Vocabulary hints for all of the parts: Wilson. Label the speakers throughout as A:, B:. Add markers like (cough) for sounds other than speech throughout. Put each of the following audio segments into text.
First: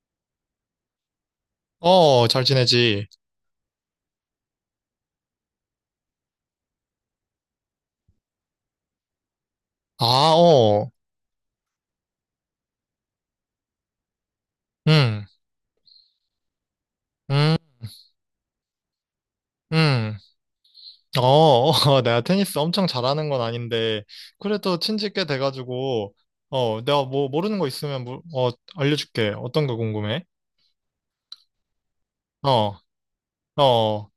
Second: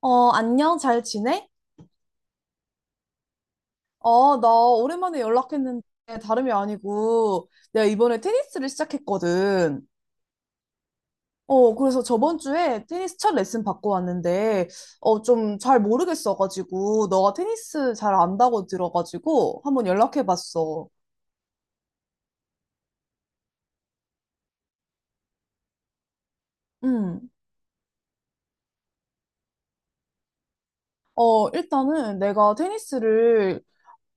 A: 안녕, 잘 지내?
B: 어, 잘 지내지.
A: 나 오랜만에 연락했는데 다름이 아니고 내가 이번에 테니스를 시작했거든.
B: 아, 어,
A: 그래서 저번 주에 테니스 첫 레슨 받고 왔는데
B: 응,
A: 좀 잘 모르겠어가지고 너가
B: 응,
A: 테니스 잘 안다고 들어가지고 한번
B: 응.
A: 연락해봤어.
B: 어, (laughs) 어, 내가 테니스 엄청 잘하는 건 아닌데, 그래도 친지 꽤 돼가지고, 어, 내가 뭐
A: 음.
B: 모르는 거 있으면, 알려줄게. 어떤 거 궁금해?
A: 일단은 내가
B: 어,
A: 테니스를
B: 어,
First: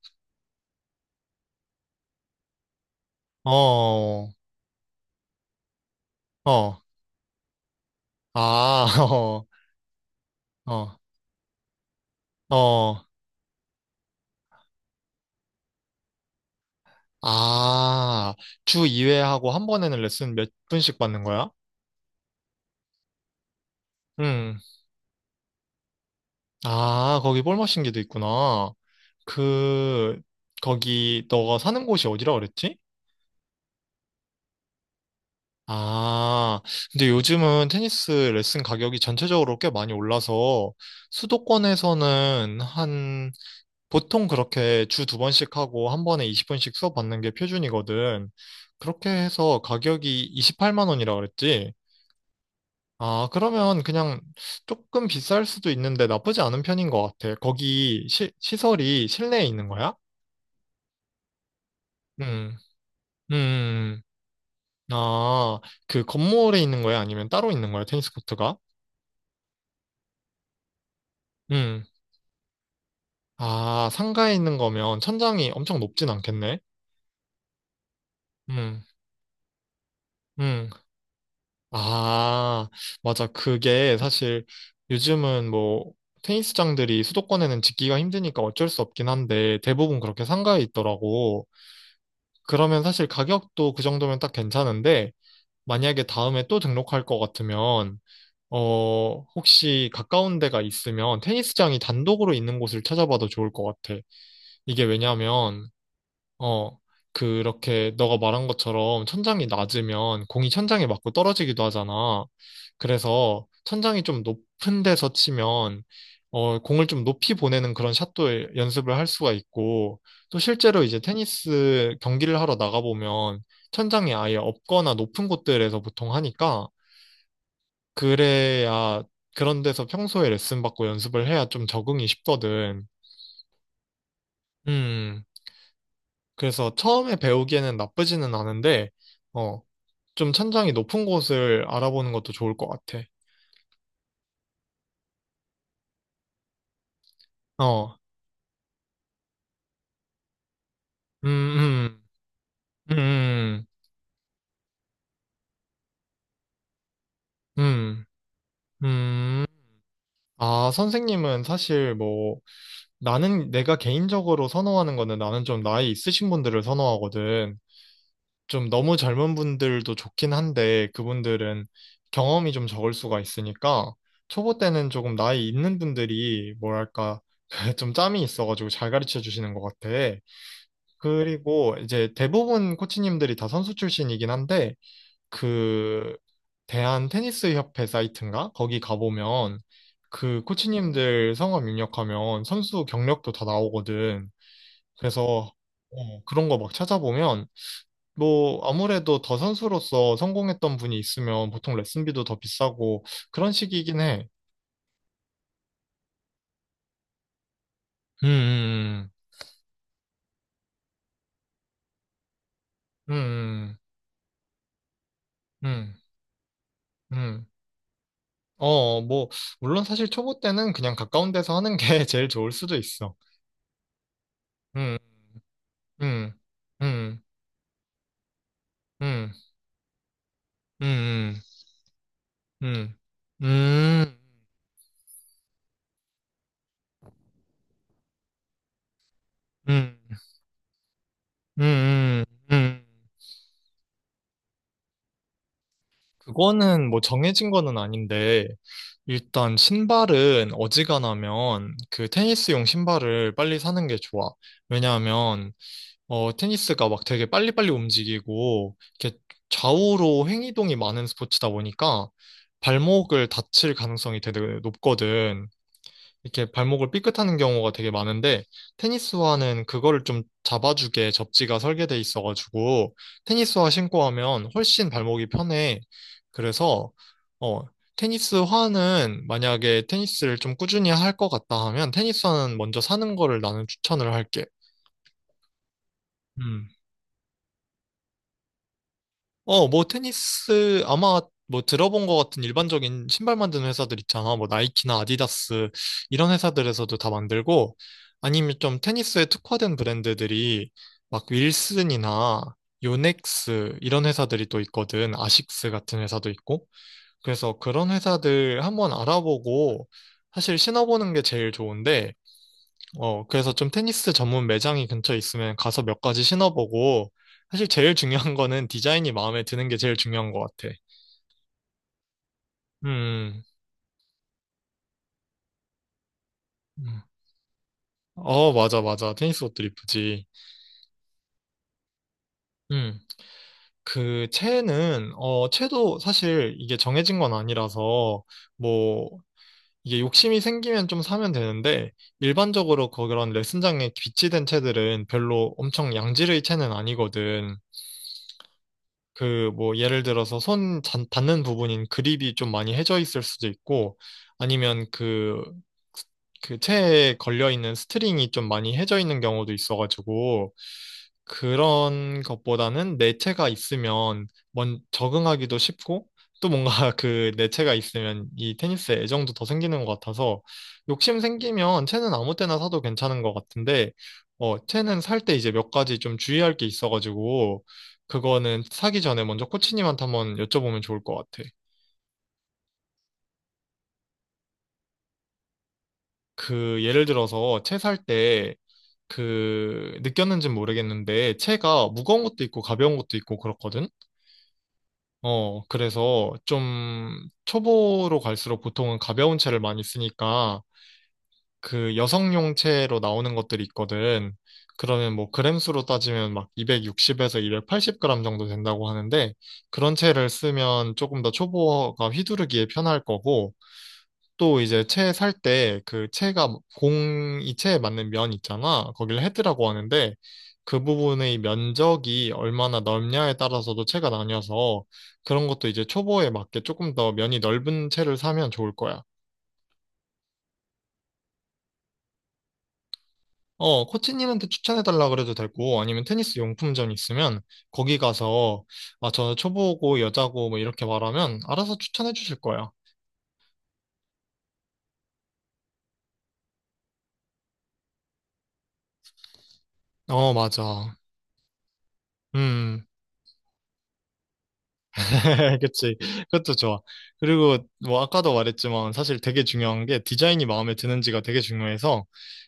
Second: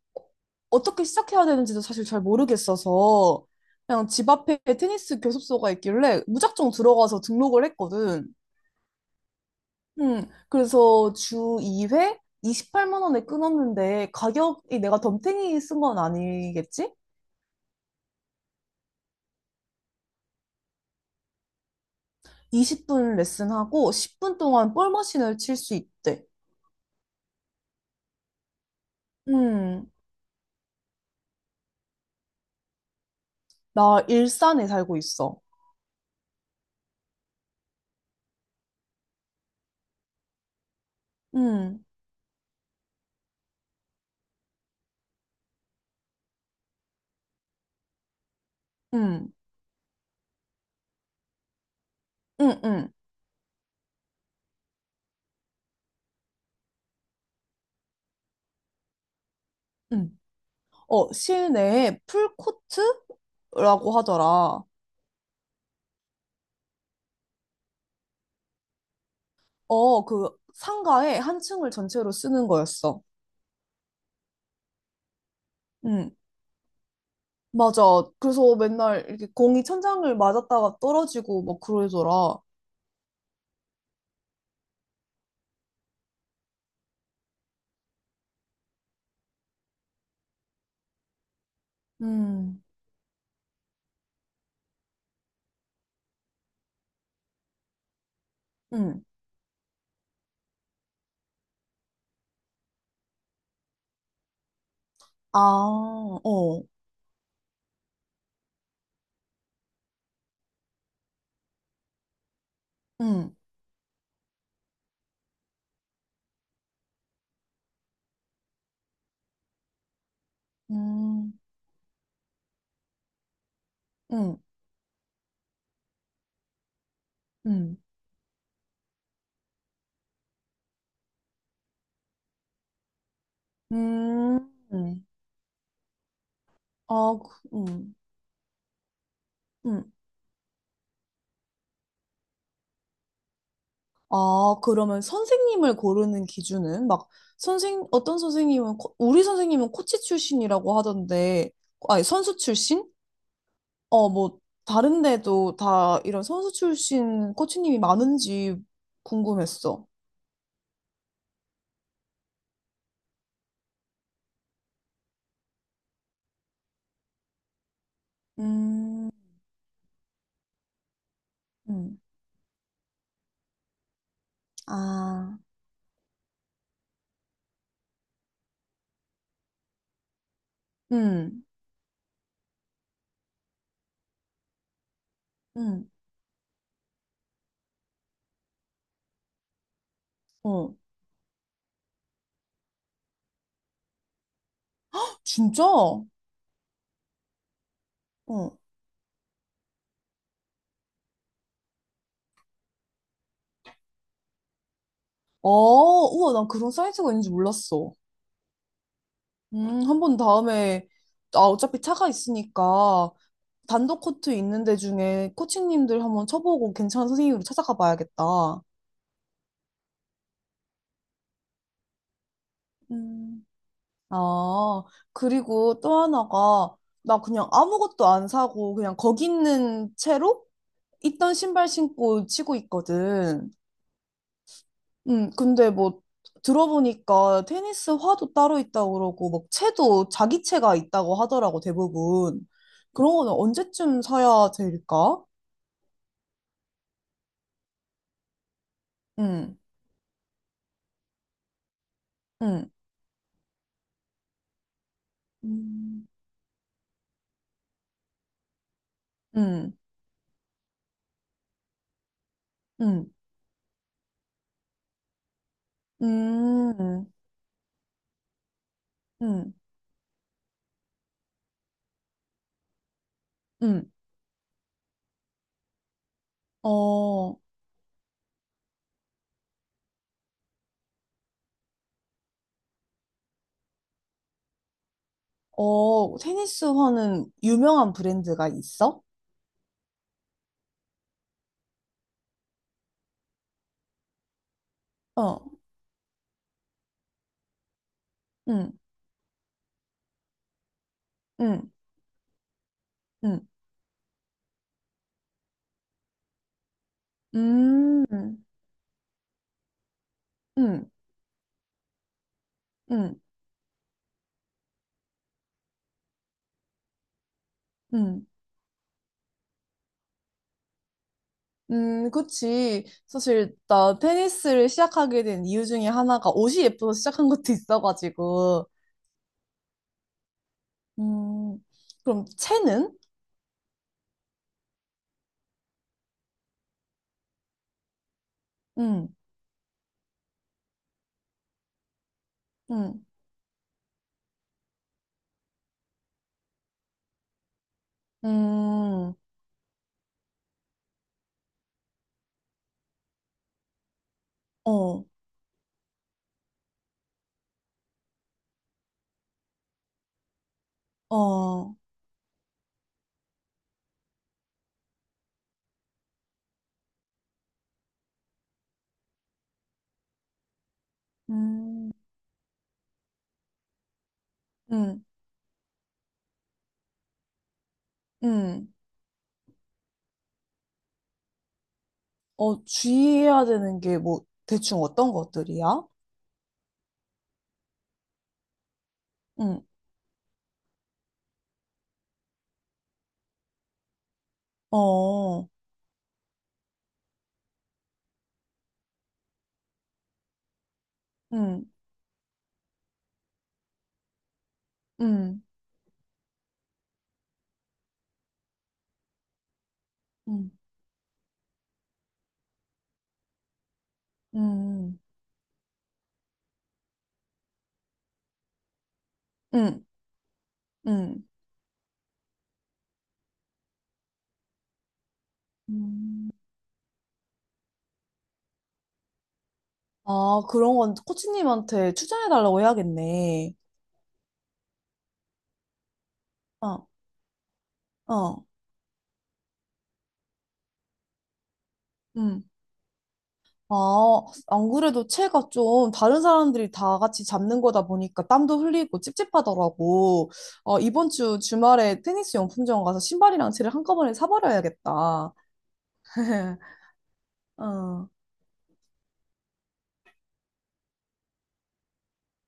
A: 어떻게 시작해야 되는지도 사실 잘 모르겠어서 그냥
B: 어,
A: 집 앞에 테니스 교습소가 있길래 무작정
B: 어,
A: 들어가서 등록을 했거든.
B: 아, (laughs) 어, 어,
A: 그래서 주 2회
B: 어,
A: 28만 원에 끊었는데 가격이 내가 덤탱이 쓴 건 아니겠지?
B: 아, 주 2회 하고 한 번에는 레슨 몇 분씩 받는 거야?
A: 20분 레슨하고 10분
B: 응.
A: 동안 볼 머신을 칠 수 있대.
B: 아, 거기 볼 마신 게도 있구나.
A: 음,
B: 그, 거기 너가 사는 곳이 어디라 그랬지?
A: 나 일산에 살고 있어.
B: 아, 근데 요즘은 테니스 레슨 가격이 전체적으로 꽤 많이 올라서
A: 음,
B: 수도권에서는 한, 보통 그렇게 주 두 번씩 하고 한 번에 20분씩 수업 받는 게 표준이거든. 그렇게
A: 음,
B: 해서 가격이 28만 원이라 그랬지?
A: 음, 음,
B: 아, 그러면 그냥 조금 비쌀 수도 있는데 나쁘지 않은 편인 것 같아. 거기 시설이 실내에 있는 거야?
A: 음. 실내에
B: 음, 음,
A: 풀코트라고
B: 음,
A: 하더라.
B: 음. 아, 그 건물에 있는 거예요? 아니면 따로 있는 거예요? 테니스 코트가?
A: 그 상가에 한 층을
B: 음,
A: 전체로 쓰는 거였어.
B: 아, 상가에 있는 거면 천장이 엄청 높진
A: 음,
B: 않겠네?
A: 맞아. 그래서
B: 음,
A: 맨날 이렇게 공이 천장을
B: 음,
A: 맞았다가 떨어지고 막 그러더라.
B: 아, 맞아. 그게 사실 요즘은 뭐, 테니스장들이 수도권에는 짓기가 힘드니까 어쩔 수 없긴 한데 대부분 그렇게 상가에 있더라고.
A: 음,
B: 그러면 사실 가격도 그 정도면 딱 괜찮은데 만약에 다음에 또 등록할 것 같으면
A: 음,
B: 어, 혹시 가까운 데가 있으면 테니스장이 단독으로 있는 곳을 찾아봐도 좋을 것 같아. 이게
A: 아,
B: 왜냐면,
A: 어,
B: 어, 그렇게 너가 말한 것처럼 천장이 낮으면 공이 천장에 맞고 떨어지기도 하잖아.
A: 음,
B: 그래서 천장이 좀 높은 데서 치면, 어, 공을 좀 높이 보내는 그런 샷도 연습을 할 수가 있고, 또 실제로 이제
A: 음,
B: 테니스 경기를 하러 나가보면 천장이 아예
A: 음,
B: 없거나 높은 곳들에서 보통 하니까,
A: 음,
B: 그래야 그런 데서 평소에 레슨 받고 연습을 해야 좀 적응이 쉽거든.
A: 음,
B: 음, 그래서 처음에
A: 아, 그-
B: 배우기에는
A: 음,
B: 나쁘지는 않은데, 어,
A: 음.
B: 좀 천장이 높은 곳을 알아보는 것도 좋을 것 같아.
A: 아, 그러면 선생님을 고르는 기준은 막 선생
B: 어,
A: 어떤 선생님은 우리 선생님은 코치 출신이라고 하던데,
B: 음,
A: 아니 선수 출신?
B: 음, 음,
A: 어, 뭐 다른 데도 다 이런 선수 출신 코치님이
B: 음,
A: 많은지
B: 음.
A: 궁금했어.
B: 아, 선생님은 사실 뭐, 나는 내가 개인적으로 선호하는 거는 나는 좀 나이 있으신 분들을 선호하거든. 좀 너무
A: 음,
B: 젊은 분들도 좋긴 한데 그분들은
A: 음,
B: 경험이 좀 적을 수가 있으니까 초보 때는 조금
A: 아,
B: 나이 있는 분들이 뭐랄까 (laughs) 좀 짬이 있어가지고 잘 가르쳐 주시는 것 같아.
A: 음,
B: 그리고 이제 대부분 코치님들이 다 선수 출신이긴 한데
A: 음,
B: 그 대한 테니스 협회 사이트인가? 거기 가보면 그
A: 어,
B: 코치님들 성함 입력하면 선수 경력도 다 나오거든. 그래서
A: 진짜?
B: 어, 그런 거 막 찾아보면
A: 응.
B: 뭐, 아무래도 더 선수로서 성공했던 분이 있으면 보통 레슨비도 더 비싸고 그런 식이긴 해.
A: 우와, 난 그런 사이트가 있는지 몰랐어.
B: 음,
A: 한번 다음에, 아, 어차피 차가 있으니까,
B: 음, 음,
A: 단독 코트 있는 데 중에
B: 음,
A: 코치님들 한번 쳐보고 괜찮은 선생님으로
B: 음.
A: 찾아가 봐야겠다.
B: 어, 뭐, 물론 사실 초보 때는 그냥 가까운 데서 하는 게 (laughs) 제일 좋을 수도 있어.
A: 음, 아,
B: 음,
A: 그리고 또
B: 음,
A: 하나가, 나
B: 음,
A: 그냥 아무것도 안 사고, 그냥 거기
B: 음,
A: 있는 채로 있던
B: 음,
A: 신발 신고 치고
B: 음, 음,
A: 있거든.
B: 음,
A: 근데 뭐 들어보니까 테니스 화도 따로 있다고 그러고 막
B: 음,
A: 채도 자기 채가 있다고 하더라고
B: 음,
A: 대부분.
B: 음. 음.
A: 그런 거는 언제쯤 사야 될까?
B: 그거는 뭐 정해진 거는 아닌데, 일단
A: 음,
B: 신발은 어지간하면 그 테니스용
A: 음,
B: 신발을 빨리 사는 게 좋아. 왜냐하면
A: 음,
B: 어 테니스가 막 되게 빨리빨리 움직이고 이렇게
A: 음,
B: 좌우로 횡이동이 많은 스포츠다 보니까
A: 음,
B: 발목을 다칠 가능성이 되게 높거든. 이렇게 발목을
A: 음,
B: 삐끗하는 경우가 되게 많은데
A: 음,
B: 테니스화는 그거를 좀 잡아주게 접지가 설계돼 있어가지고 테니스화
A: 음.
B: 신고 하면 훨씬 발목이 편해. 그래서
A: 어,
B: 어 테니스화는 만약에 테니스를 좀 꾸준히 할 것 같다 하면 테니스화는 먼저 사는 거를 나는 추천을 할게.
A: 어, 테니스
B: 음.
A: 화는 유명한 브랜드가 있어?
B: 어, 뭐 테니스 아마 뭐 들어본 것 같은 일반적인 신발 만드는 회사들 있잖아. 뭐 나이키나
A: 어,
B: 아디다스 이런 회사들에서도 다 만들고 아니면
A: 음,
B: 좀 테니스에 특화된 브랜드들이 막
A: 음,
B: 윌슨이나
A: 음,
B: 요넥스 이런 회사들이 또 있거든. 아식스 같은 회사도 있고. 그래서 그런
A: 음,
B: 회사들 한번 알아보고 사실
A: 음,
B: 신어보는 게 제일 좋은데
A: 음,
B: 어, 그래서 좀 테니스 전문 매장이 근처에 있으면 가서 몇 가지 신어보고, 사실 제일
A: 음.
B: 중요한 거는 디자인이 마음에 드는 게 제일 중요한 것 같아.
A: 그치.
B: 음,
A: 사실, 나 테니스를 시작하게 된 이유 중에 하나가 옷이 예뻐서
B: 음.
A: 시작한 것도
B: 어,
A: 있어가지고.
B: 맞아, 맞아. 테니스 옷들 이쁘지.
A: 음, 그럼 채는?
B: 음, 그, 채는, 어, 채도 사실 이게 정해진 건 아니라서,
A: 음,
B: 뭐, 이게 욕심이 생기면 좀 사면 되는데, 일반적으로
A: 음,
B: 그런 레슨장에 비치된 채들은 별로 엄청 양질의 채는 아니거든.
A: 음,
B: 그 뭐 예를 들어서 닿는 부분인 그립이 좀 많이 해져 있을 수도 있고 아니면
A: 어,
B: 그 체에 걸려 있는 스트링이 좀 많이 해져 있는 경우도 있어가지고
A: 어,
B: 그런 것보다는 내체가 있으면 먼 적응하기도 쉽고 또 뭔가 (laughs) 그 내체가 있으면 이 테니스에 애정도 더 생기는 것 같아서 욕심 생기면
A: 음,
B: 채는 아무 때나 사도 괜찮은 것 같은데 어 채는
A: 음,
B: 살 때 이제 몇 가지 좀 주의할 게 있어가지고 그거는
A: 음.
B: 사기 전에 먼저 코치님한테 한번 여쭤보면 좋을 것 같아.
A: 주의해야 되는 게 뭐, 대충 어떤 것들이야?
B: 그 예를 들어서 채 살 때
A: 음,
B: 그 느꼈는지는 모르겠는데 채가 무거운 것도 있고 가벼운 것도 있고 그렇거든.
A: 어,
B: 어, 그래서 좀 초보로 갈수록 보통은 가벼운 채를 많이 쓰니까
A: 음,
B: 그 여성용 채로 나오는 것들이 있거든. 그러면 뭐
A: 음,
B: 그램수로 따지면 막 260에서 280g 정도 된다고 하는데 그런 채를
A: 음,
B: 쓰면 조금 더 초보가 휘두르기에 편할 거고 또 이제
A: 음,
B: 채 살 때 그 채가 공이 채에 맞는 면 있잖아. 거기를 헤드라고
A: 음,
B: 하는데 그
A: 음.
B: 부분의 면적이 얼마나 넓냐에 따라서도 채가 나뉘어서 그런 것도 이제 초보에
A: 음.
B: 맞게 조금 더 면이 넓은 채를 사면 좋을 거야.
A: 아, 그런 건 코치님한테 추천해달라고 해야겠네.
B: 어, 코치님한테 추천해달라 그래도 되고 아니면 테니스
A: 어.
B: 용품점 있으면 거기
A: 어.
B: 가서 아, 저는 초보고 여자고 뭐 이렇게 말하면 알아서 추천해 주실
A: 응.
B: 거야.
A: 아, 안 그래도 채가 좀 다른 사람들이 다 같이 잡는 거다 보니까 땀도 흘리고 찝찝하더라고.
B: 어, 맞아.
A: 이번 주 주말에 테니스 용품점
B: 음.
A: 가서 신발이랑 채를 한꺼번에 사버려야겠다.
B: (laughs) 그치. 그것도
A: (laughs)
B: 좋아. 그리고 뭐
A: 어,
B: 아까도 말했지만 사실 되게 중요한 게 디자인이 마음에 드는지가 되게 중요해서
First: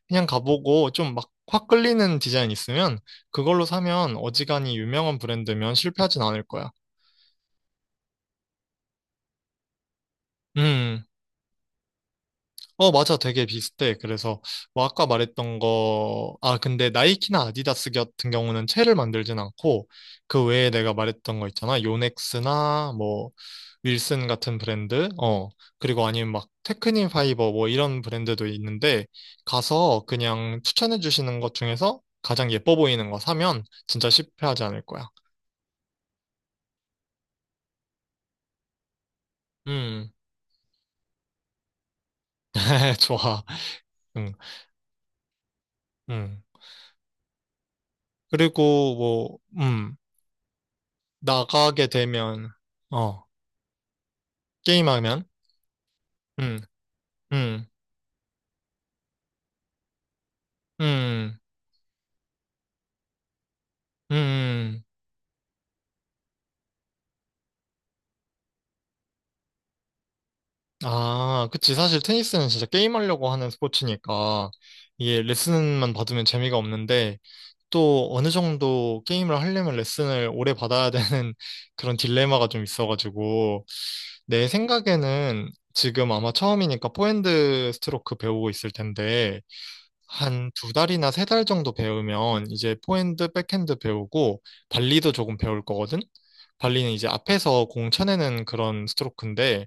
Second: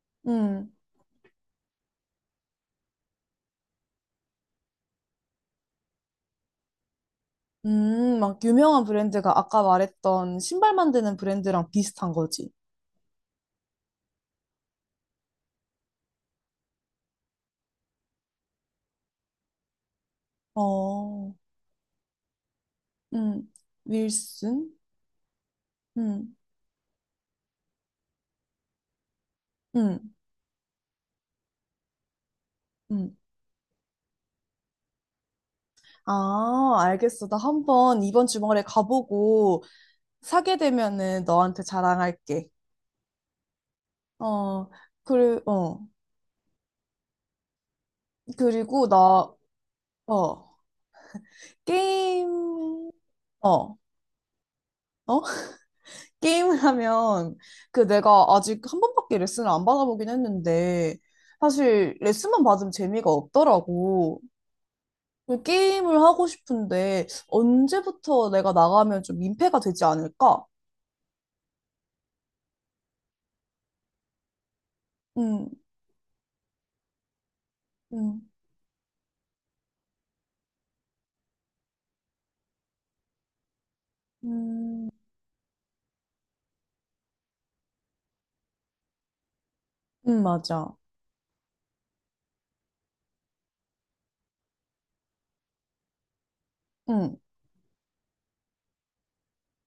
B: 그냥
A: 음,
B: 가보고 좀 막 확 끌리는 디자인 있으면 그걸로 사면 어지간히 유명한 브랜드면 실패하진 않을 거야.
A: 막 유명한 브랜드가 아까 말했던 신발
B: 음.
A: 만드는 브랜드랑 비슷한 거지.
B: 어, 맞아. 되게 비슷해. 그래서, 뭐, 아까 말했던 거, 아, 근데 나이키나 아디다스 같은 경우는 채를 만들진 않고, 그 외에 내가
A: 어,
B: 말했던 거 있잖아. 요넥스나, 뭐,
A: 음,
B: 윌슨 같은
A: 윌슨?
B: 브랜드, 어, 그리고 아니면
A: 음,
B: 막, 테크닌 파이버, 뭐, 이런 브랜드도 있는데, 가서
A: 음,
B: 그냥 추천해 주시는 것 중에서 가장 예뻐 보이는
A: 음.
B: 거 사면 진짜 실패하지 않을 거야.
A: 아, 알겠어. 나 한번 이번 주말에 가보고
B: 음,
A: 사게 되면은 너한테 자랑할게.
B: (laughs) 좋아. 음,
A: 어, 어,
B: 음.
A: 그리고
B: 그리고
A: 나,
B: 뭐,
A: 어,
B: 나가게 되면,
A: 게임,
B: 어.
A: 어, 어?
B: 게임하면?
A: (laughs) 게임을
B: 음,
A: 하면,
B: 음,
A: 그 내가 아직 한 번밖에 레슨을 안 받아보긴 했는데,
B: 음,
A: 사실 레슨만 받으면 재미가 없더라고.
B: 음.
A: 그 게임을 하고 싶은데, 언제부터 내가 나가면 좀 민폐가 되지 않을까?
B: 아, 그치. 사실 테니스는 진짜 게임하려고 하는 스포츠니까 이게
A: 응,
B: 레슨만 받으면 재미가 없는데 또
A: 응,
B: 어느 정도 게임을 하려면 레슨을 오래 받아야 되는 (laughs) 그런 딜레마가 좀 있어가지고 내
A: 응,
B: 생각에는 지금 아마 처음이니까 포핸드 스트로크 배우고 있을 텐데
A: 응,
B: 한 두
A: 맞아.
B: 달이나 세 달 정도 배우면 이제 포핸드, 백핸드 배우고 발리도 조금 배울 거거든? 발리는 이제
A: 응,
B: 앞에서 공 쳐내는 그런 스트로크인데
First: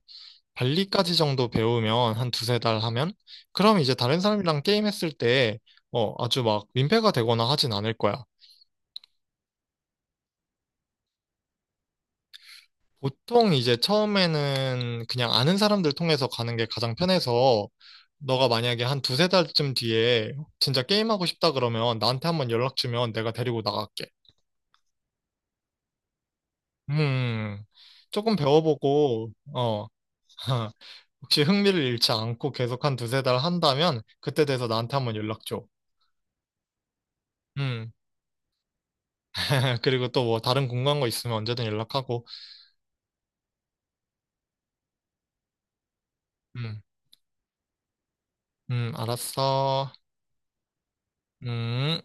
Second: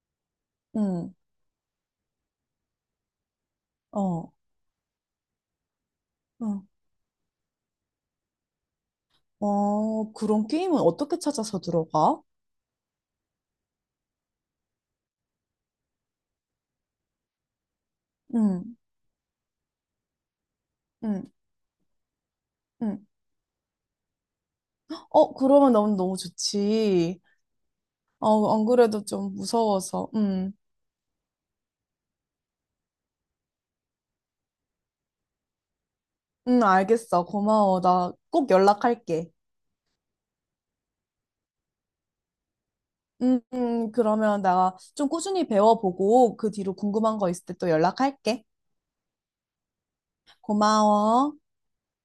A: 응,
B: 발리까지 정도 배우면 한 두세 달 하면 그럼 이제 다른
A: 어,
B: 사람이랑 게임했을 때 어, 아주 막
A: 응.
B: 민폐가 되거나 하진 않을 거야.
A: 그런 게임은 어떻게 찾아서 들어가?
B: 보통 이제 처음에는 그냥 아는 사람들 통해서 가는 게 가장 편해서 너가
A: 응,
B: 만약에 한 두세 달쯤 뒤에 진짜 게임하고
A: 응,
B: 싶다 그러면 나한테 한번 연락
A: 응.
B: 주면 내가 데리고 나갈게.
A: 그러면 너무 너무 좋지.
B: 음, 조금
A: 안 그래도
B: 배워보고,
A: 좀
B: 어,
A: 무서워서. 응,
B: (laughs) 혹시 흥미를 잃지 않고 계속 한 두세 달 한다면, 그때 돼서 나한테 한번 연락 줘.
A: 응, 알겠어. 고마워.
B: 음,
A: 나 꼭 연락할게.
B: (laughs) 그리고 또 뭐 다른 궁금한 거 있으면 언제든 연락하고,
A: 응, 응, 그러면 나 좀 꾸준히 배워보고 그 뒤로
B: 음,
A: 궁금한 거 있을 때 또 연락할게.
B: 알았어.
A: 고마워.
B: 음.